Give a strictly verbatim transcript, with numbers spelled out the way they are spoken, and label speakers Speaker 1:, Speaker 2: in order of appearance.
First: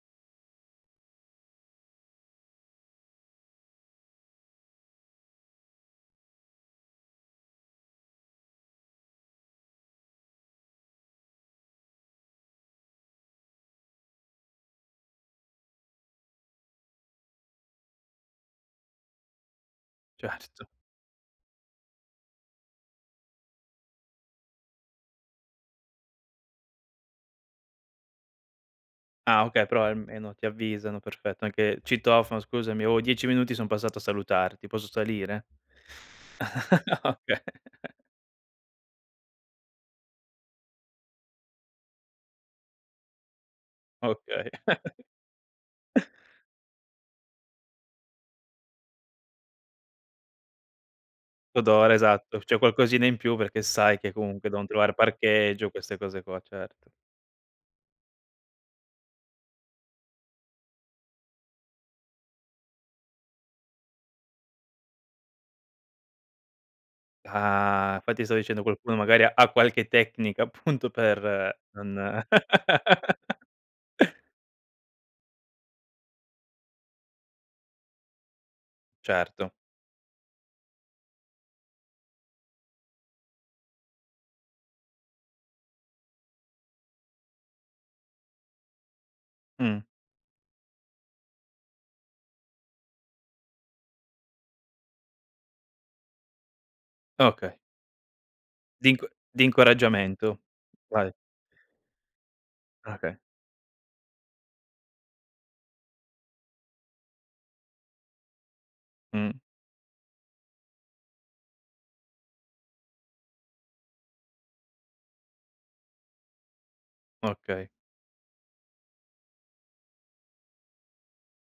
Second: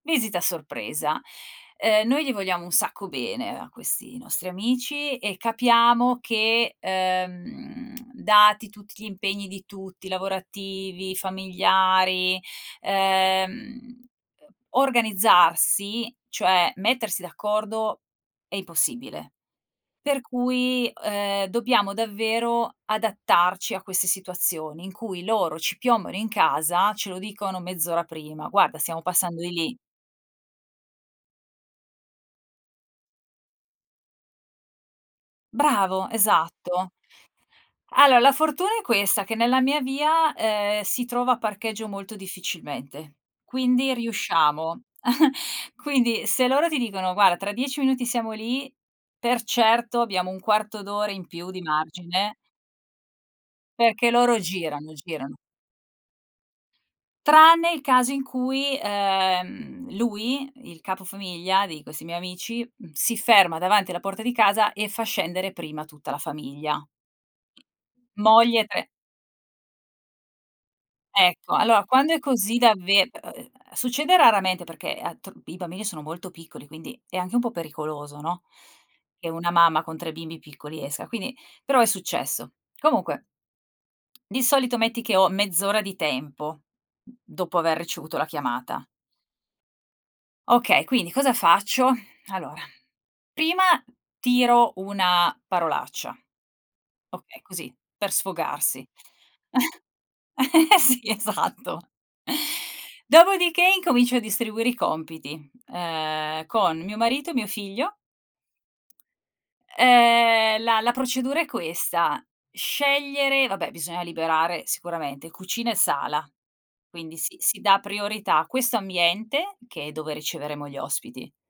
Speaker 1: Visita a sorpresa. Ehm, noi gli vogliamo un sacco bene a questi nostri amici e capiamo che, ehm, dati tutti gli impegni di tutti, lavorativi, familiari, ehm, organizzarsi, cioè mettersi d'accordo è impossibile. Per
Speaker 2: Certo.
Speaker 1: cui, ehm, dobbiamo davvero adattarci a queste situazioni in cui loro ci piombano in casa, ce lo dicono mezz'ora prima: "Guarda stiamo passando
Speaker 2: Ah
Speaker 1: di
Speaker 2: okay,
Speaker 1: lì."
Speaker 2: però almeno ti avvisano, perfetto, anche citofono: "Scusami, ho dieci minuti son passato a salutarti, posso salire?"
Speaker 1: Bravo! Esatto.
Speaker 2: Oka
Speaker 1: Allo la fortuna è questa, che nella mia via, ehm, si trova parcheggio molto difficilmente, quindi
Speaker 2: Okay.
Speaker 1: riusciamo. Quindi se loro ti dicono: "guara tra dieci minuti siamo lì", per certo abbiamo un quarto d'ora in più
Speaker 2: Co
Speaker 1: di
Speaker 2: d'ora,
Speaker 1: margine
Speaker 2: esatto, c'è qualcosina in più perché sai
Speaker 1: perché
Speaker 2: che
Speaker 1: loro
Speaker 2: comunque deon
Speaker 1: girano,
Speaker 2: trovare
Speaker 1: girano.
Speaker 2: parcheggio, queste cose qua, certo.
Speaker 1: Tranne il caso in cui, ehm, lui, il capofamiglia di questi miei amici, mhmm, si ferma davanti alla porta di casa e fa scendere prima tutta la famiglia.
Speaker 2: Ah, fatti stavo
Speaker 1: Moglie
Speaker 2: dicendo
Speaker 1: e tre
Speaker 2: qualcuno magari ha qualche tecnica appunto
Speaker 1: Ecco,
Speaker 2: per
Speaker 1: alò quando è
Speaker 2: non
Speaker 1: così davve e e ehm, succede raramente perché a t i bambini sono molto piccoli quindi è anche un po' pericoloso, no, che una
Speaker 2: Certo.
Speaker 1: mamma con tre bimbi piccoli esca, quini però è successo. Comunque di solito metti che ho mezz'ora di tempo, mhmm, mhmm, dopo aver ricevuto la chiamata.
Speaker 2: Mh.
Speaker 1: Okay, quindi cosa faccio? Allora, prima tiro una parolaccia, okay
Speaker 2: Oka
Speaker 1: così per sfogarsi.
Speaker 2: Dinque di incoraggiamento.
Speaker 1: Sì,
Speaker 2: Vai.
Speaker 1: esatto.
Speaker 2: Okay.
Speaker 1: Dopodiché incomincio a distribuire i compiti, ehm, con mio marito e mio figlio.
Speaker 2: Mh.
Speaker 1: Ehm, la la procedura è questa: scegliere vabbè bisogna liberare sicuramente cucina e sala, quindi si si
Speaker 2: Okay.
Speaker 1: dà priorità questo ambiente che è dove riceveremo gli ospiti.